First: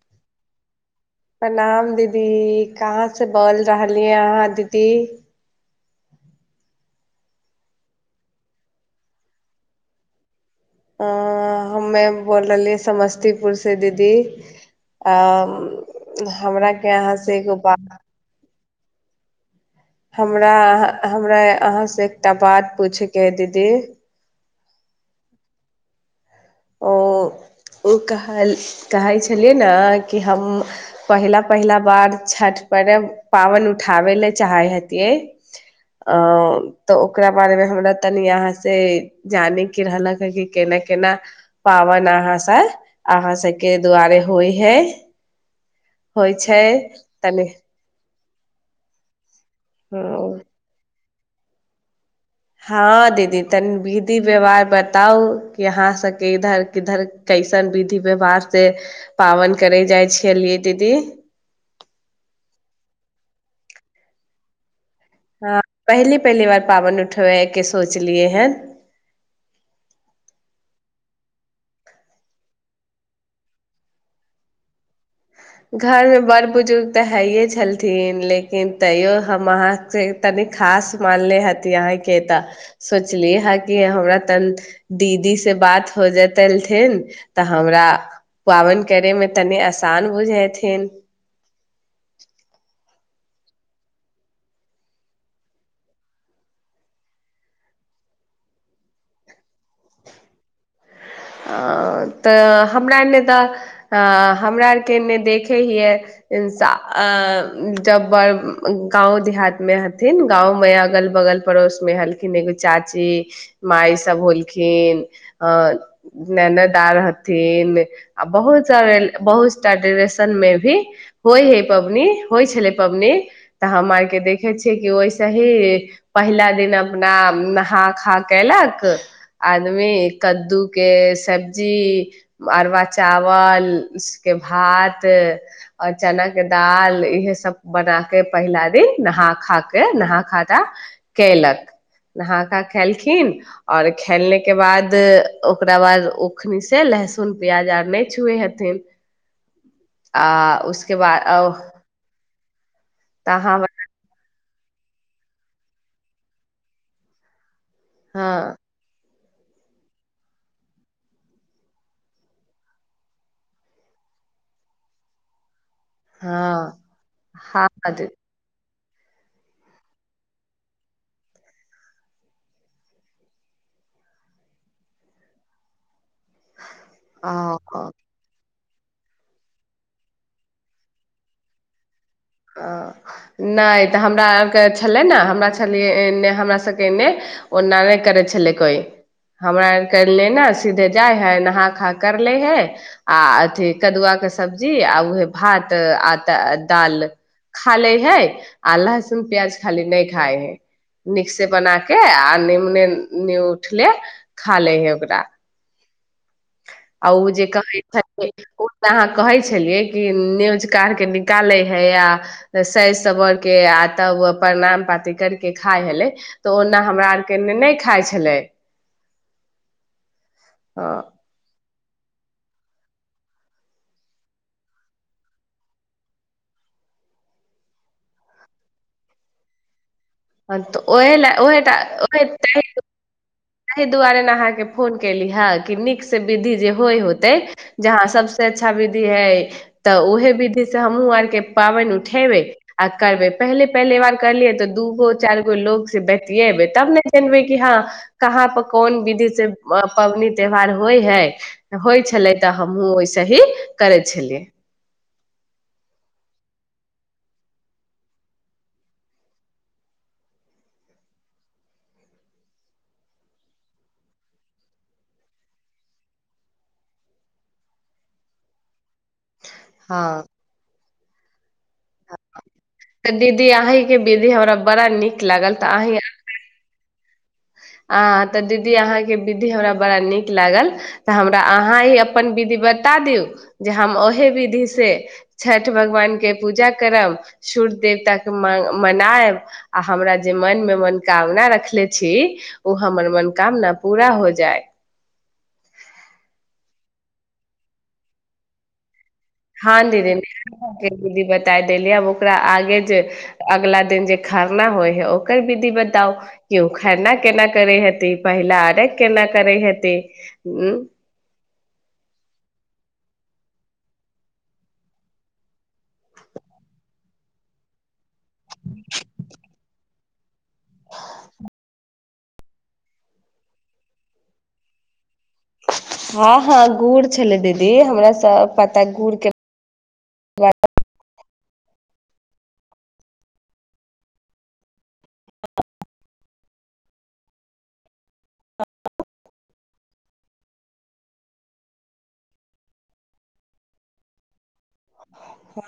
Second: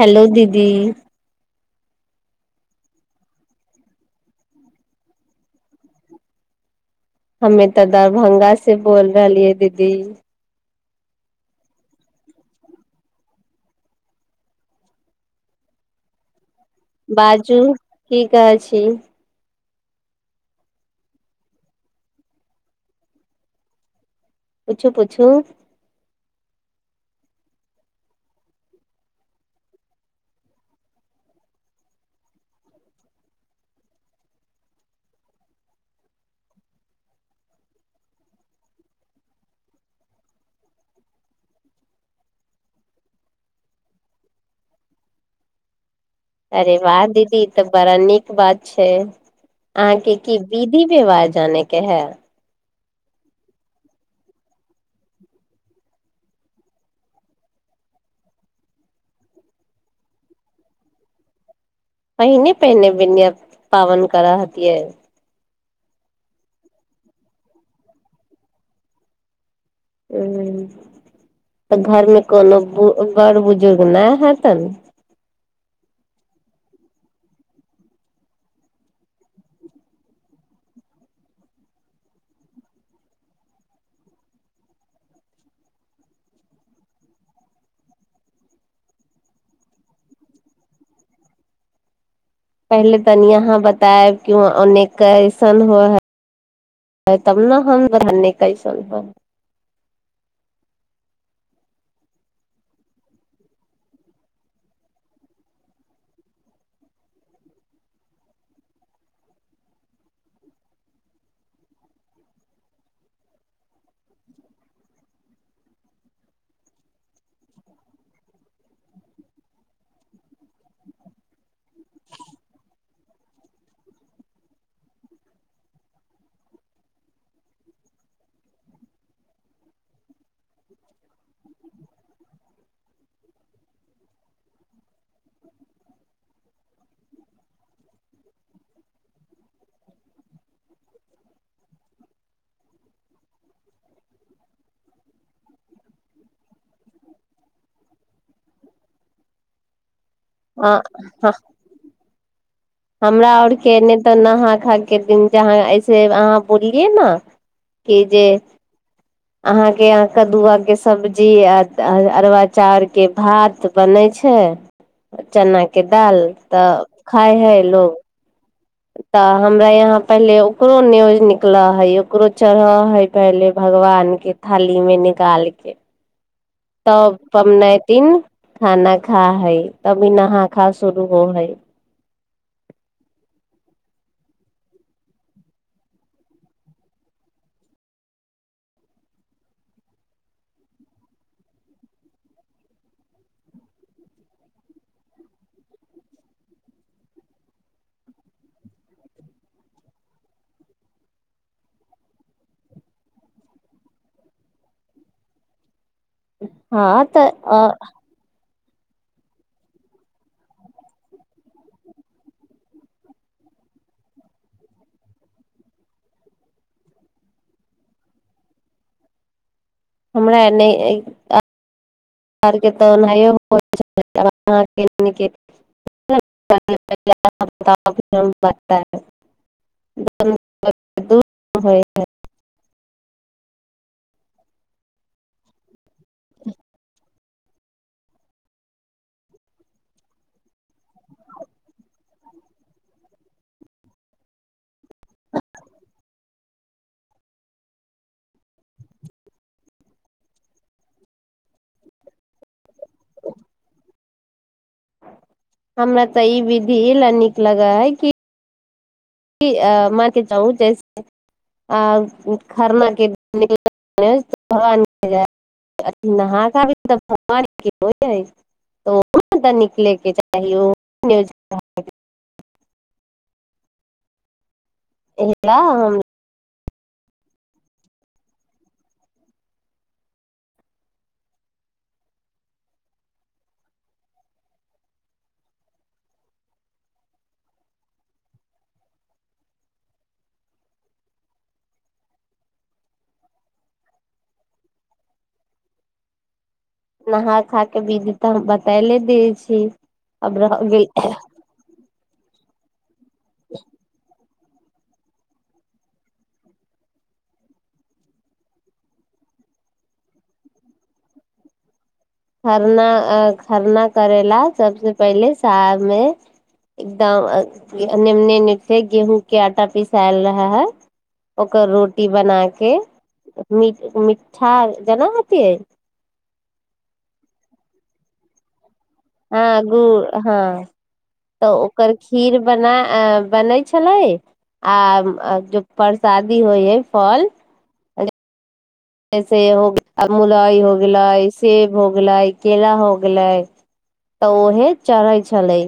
hello दीदी प्रणाम दीदी कहाँ से बोल रहलियै अहाँ दीदी हमे तऽ दरभंगा से बोल रहलियै दीदी अ हमे बोल रहलियै समस्तीपुर से दीदी अ हमरा के अहाँ से एगो बाजू बात ठीक अछि ची हमरा अहाँ हमरा अहाँ से एकटा बात पूछैके हइ दीदी पूछू पूछू ओ ओ कह कहै छलियै ने कि हम पहिला पहिला बार छठि पर्व पाबनि उठाबै लए चाहे हतियै अ तऽ ओकरा बारेमे हमरा तनि अहाँ से जानैके रहलक ह कि केना केना पाबन अहाँ सब अहाँ सबके दुआरे होइ है होइ छै अरे वाह दीदी तनि तऽ बड़ा नीक बात छै अहाँ के की दिदि व्यवार जाने के हेय हँ दीदी तनी विधि व्यवहार बताउ कि अहाँ सबके इधर किधर कैसन विधि व्यवहार से पाबैन करे जाइ छलियै दीदी पहिने पहिने बेनिया पावन कर हतियै हँ पहली पहली बार पाबन उठबैके सोचलियै हन ह तऽ घरमे कोनो बड़ बुजुर्ग नहि हतन घर मे बड़ बुजुर्ग तऽ हइे छलथिन लेकिन तैयो हम अहाँके तनी खास मानले हती अहाँ के तऽ सोचलिय हे कि हमरा तनी दीदी से बात हो जेत एलथिन तऽ हमरा पाबनि करे मे तनी आसान बुझै थिन पहिले तनि अहाँ बतायब कि वाँ ओने कैसन होय हय तब ने हमने कैसन अ तऽ हमरा एने तऽ अ हमरा आरके एने देखै हियए जब बड़ गाँव देहातमे हथिन गाँवमे अगल बगल पड़ोसमे हलखिन एगो चाची माइ सभ होलखिन अ ननदआर हथिन आ बहुत सारा बहुत सार डरेशन मे भी होइ हय पबनी होइ छलै पबनी तऽ हम आर के देखे छियै कि ओहिसे ही पहिला दिन अपना नहा खा केलक आदमी कद्दू के सब्जी अरबा चावल के भात आओर चना के दाल इहे सब बना के पहिला दिन नहा खा केे खेलक कलक नहा खा खेलखिन ओर खेलने के बाद ओकरा बाद ओखनि से लहसुन प्याज आर नहि छुए हेथिन आ उसके बाद ह और हमरा आओर केने तऽ नहा खा के दिन जहाँ ऐसे अहाँ बोललियै ने की जे हँ अहाँके य कदुआ के सब्जी आ अरबा चाउर के भात बनै छै चना के के दाल तऽ हँ खाइ हय हँ लोग दीदी तऽ हमरा यहाँ पहिले ओकरो न्योज निकलऽ हइ ओकरो चढ़ऽ हइ पहिले भगवानके थालीमे निकाल कऽ तब ओ पबनैतिन खाना खा है तभी नहा खा शुरू हो है ह नहि तऽ हमरा आरके छलै ने हमरा छलियै एन्ने हमरा सभके एन्ने ओना नहि करै छलै कोइ हमरा आरके एने सीधे जाइ हइ नहा खा कर लैत हइ आ अथी कदुआके सब्जी आ उएहे भात आ तऽ दालि खा लै है आ लहसुन प्याज खाली नहि खाइ है नीक से बना के आ निमने निहुउठले खा ले है ओकरा हँ आ ओ तऽ जे अ कहै छलै ओ त अहाँ कहै छलियै कि न्योज का क निकालै हे आ सरि सबरके आ तब प्रणाम पाती करके खाइ छलै तऽ ओना हमरा आरके नहि खाइ छलै हमरा एनहि हँ हमरा आर के ओनाहि होइ छलै आब अहाँ आर के एने की [unintelligible] ह तऽ ओह ल ओहे तऽ ओह तऽ तहि ताहि दुआरे ने अहाँके फोन कली हँ कि नीकसँ विधि जे होइ होतै जहाँ सभसँ अच्छा विधि हइ तऽ उहे विधि से हमहुँ आरके पाबनि उठेबै आ करबै पहिले पहले बार करलियै तऽ दूगो चारि गो लोग से बतियेबै तब ने जनबै कि हँ कहाँ पर कोन विधि से पबनी त्योहार होइ है होइ छलै तऽ हमहूँ ओहिसे ही करै छलियै हमरा तऽ ई विधि ई लए नीक लगै है कि म [unintelligible] च जे खरना न तऽ हँ निकलेके चाही ओ ई नहि होइ छै अहाँ के तऽ दीदी अहींके दीदी हमरा बड़ा नीक लागल तऽ अहीं हम आर के आ तऽ दीदी अहाँके विधि हमरा बड़ा नीक लागल तऽ हमरा अहाँ ही अपन विधि बता दियौ जे हम ओही विधिसँ छठि भगवानके पूजा करब सूर्य देवताके म मनायब आ हमरा जे मनमे मनोकामना रखले छी ओ हमर मनोकामना पूरा हो जाइ नहा खा के विध तऽ हम बतैले दै छी हँ दीदी अब रह गेल दीदी बता देलीब ओकरा आ बेर जे अगला दिन जे खरना होइ है ओकर विधि बताउ कि ओ खरना केना करै हेति पहिला अरघ केना करैत हेति खरना आ खरना करय ला सबसे पहिले साममे एकदम एनेे उने से गेहूँ के आटा पीस पिसायल रह है ओकर रोटी बना के मिड मिठ मिठा जेना हँ हँ गूड़ छलै दीदी हमरा सऽ प त गुड़के हँ गुड़ हँ तऽ ओकर खीर बना आ बनै छलै आ जे परसादी होइ हइ फल जैसे हो गेलै मुलई हो गेलै सेब हो गेलै केला हो गेलै तऽ ओहे चढ़े छलै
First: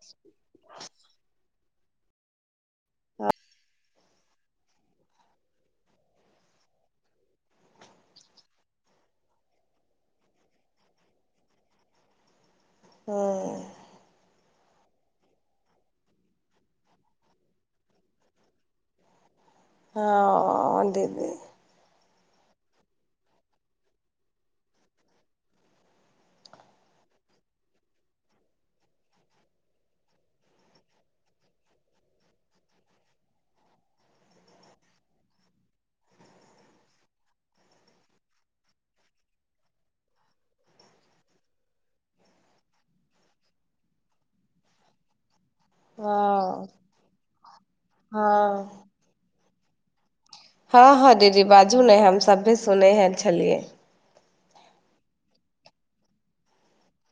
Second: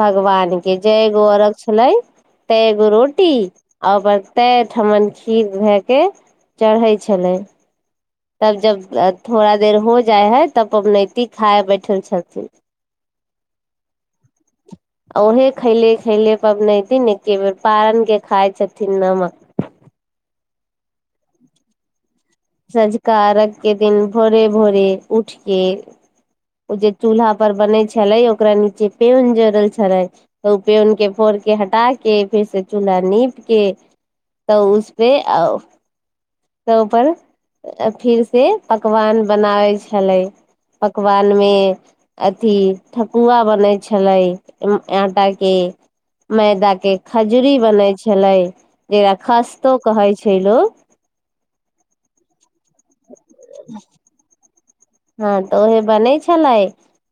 भगवान के जय गो अरघ छलै तय एगो रोटी आ ओकर तय ठमन खीर धए के चढ़ै छलै तब जब थोड़ा देर हो जाइ हइ तब पबनैति खाए बैठल छथिन हँ उहे खैले खैले पबनथिन एके बेर पारण के खाय छथिन नमक हँ दीदी सँझुका अर्घ्य के दिन भोरे भोरे उठके ओ जे चूल्हा पर बनै छलै ओकरा नीचे पेउन जोड़ल छलै तऽ ओ पेउनके फोर के हटा के फेरसँ चूल्हा नीप के तऽ उसपे आ तै पर फिर से पकवान बनाबै छलै पकवान मे अथी ठकुआ बनैत छलै आटाे के हँ मैदा के खजरी बनय छले हँ जेकरा खस तो कहै छै लोग हँ हँ दीदी बाजू न हम सभे सुनै ह छलियै हँ तऽ ओहे बनेै छले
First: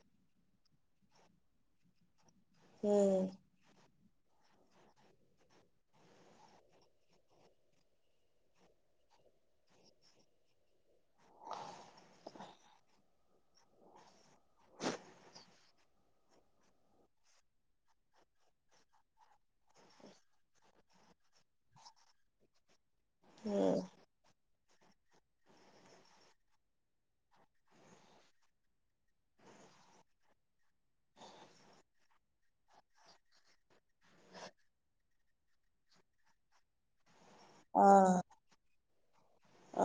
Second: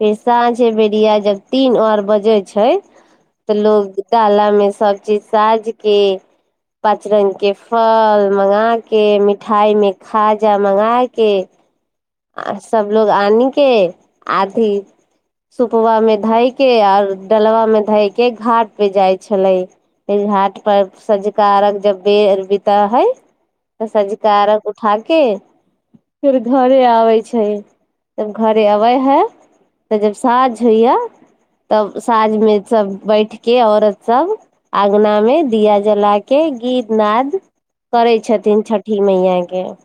फेर साँझ बेरिया जब तीन आर बजे छै ह तऽ लोग डाला मे सब चीज साजके पाँच रंगग के फल मगा के मिठाई मे खाजा मंगा के आ सब लोग आनि के आथी सुपबा मे धए के आओर डलबा में धय के घाट पे जाय छले घाट पर सँंझुकार अर्घ जब बेर बीत हे ह तऽसझकारघ हाके फेर घरे आबै छै जब घरे अबै है तऽ जब साँझ होइया तब साँझमे सब बैठके औरत सब अङगना मे दिया जलाके गीत नद करै छथिन छठ छठी मैयाके [unintelligible]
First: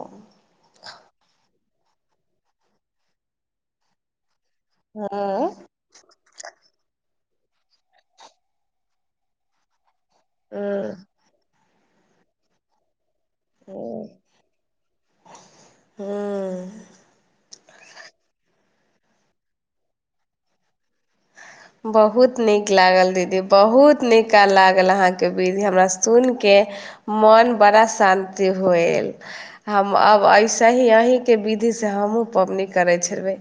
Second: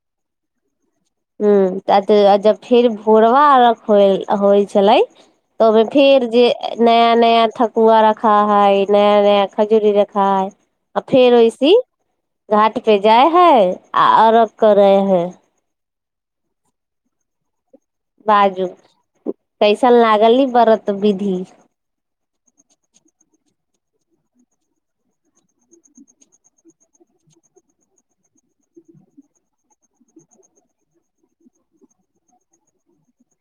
[inaudible] ह जब फेर भोरबा होयल होइ छलै हँ तऽ ओहिमे फेर जे नया नया ठकुआ रखा हैय नया नया खजूरी र खाय आ फेर ओहिसी घाट पे जाइ है आ अर्घ करैय है हूँ बाजु कैइसन लागल इ व्रत विधि बहुत नीक लागल दीदी बहुत निका लागल अहाँके विधि हमरा सुनिके मोन बड़ा शान्ति होएल हम अब ऐसेहि अहींके विधि से हमहुूँ पबनी करै छलबै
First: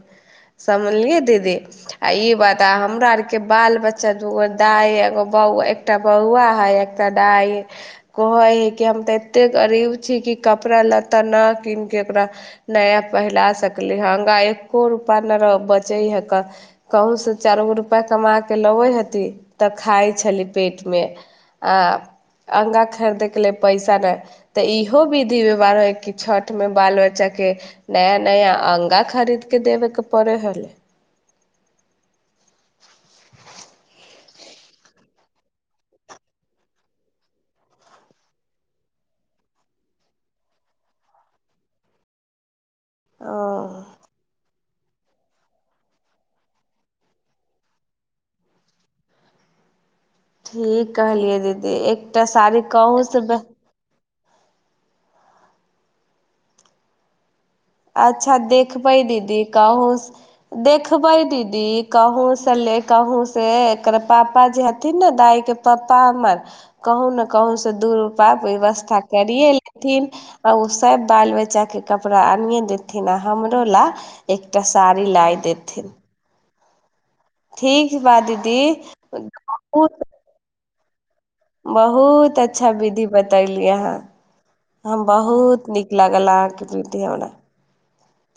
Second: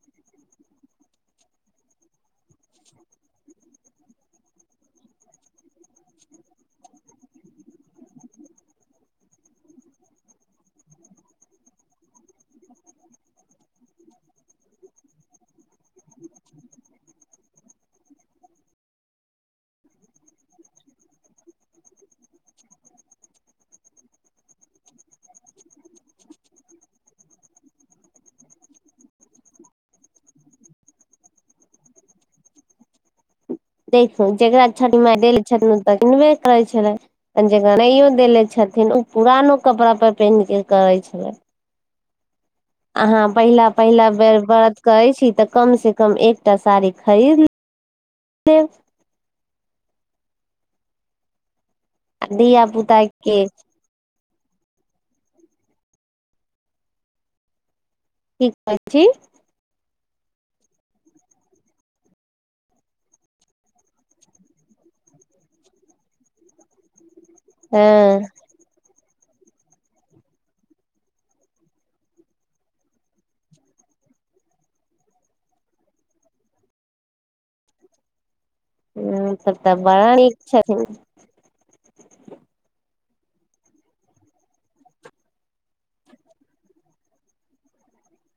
समझलियै दीदी आ ई बात तऽ हमरा आरके बाल बच्चा दूगो दाइ एगो बौआ एकटा बौआ है एकटा दाइ कहै हइ कि हम तऽ एतेक गरीब छी कि कपड़ा लत्ता नहि कीन के ओकरा नया पहिला सकली हगा एक्को रुपा नहि बचै है कहँसँ चार गो रुपैआ कमा कऽ लबै हती तऽ खाइ छली पेटमे आ अङगा खरीदयके ल लेल पैसा नहि तऽ इहो विधि व्यवहार हइ कि छठिमे बाल बच्चाके नया नया अङगा खरीदके देबेके पड़ै हलै देखू जकरा छठि मा देले छथिन ओ तऽ पिन्हबे करै छलै त जकरा नहिओ देले छथिन ओ पुरानो कपड़ापर पेन्ह कऽ करै छलै अहाँ ओ पहिला पहिला बेर बर करै छी तऽ कमसँ कम एकटा साड़ी खरीद ल लेब ठीक कहलियै दीदी एकटा आ साड़ी धिया पुता कहूँ से के अच्छा की कहै देखबै छी दीदी कहु देखबै दीदी कहुं से ले कहु से एकर पापा जी हथिन ने दाय के पप्पा हमर कहूँ ने कहुं से दू हँ रूपाय व्यवस्था करियए लेथिन आ ओ सब बाल बच्चा के कपड़ा आनिये देथिन आ हमरोला एकटा साड़ी लाइ देथिन ठीक बा दीदी ह्म‌ तब त बहुत बड़ा नीक छथि हँ बहुत अच्छा विधि बतैली अहाँ हम बहुत नीक लागल अहाँके प्रति हमरा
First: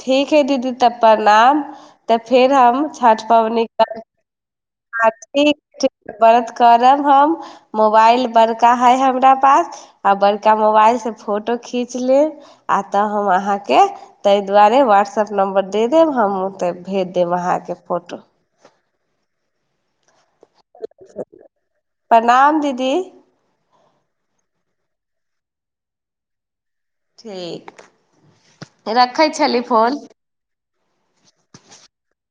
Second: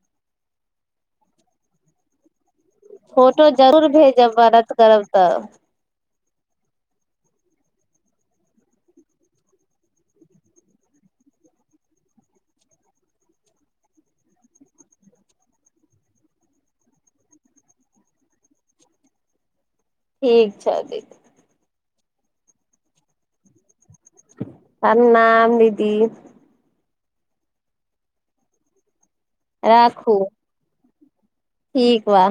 ठीक है दीदी तऽ प्रणाम तऽ फेर हम छठि फोटो पाबनि जरूर भेजब बरत करब हँ तऽ ठीक ठीक व्रत करब हम मोबाइल बड़का हइ हमरा पास आ बड़का मोबाइलसँ फोटो खींच लेब आ तऽ हम अहाँके तहि दुआरे व्हाट्सअप नम्बर दे देब हम तऽ भेज देब अहाँके फोटो ठीक छै दीदी प्रणाम दीदी प्रणाम दीदी ठीक रखु रखै छली फोन [unintelligible] राखू ठीक वा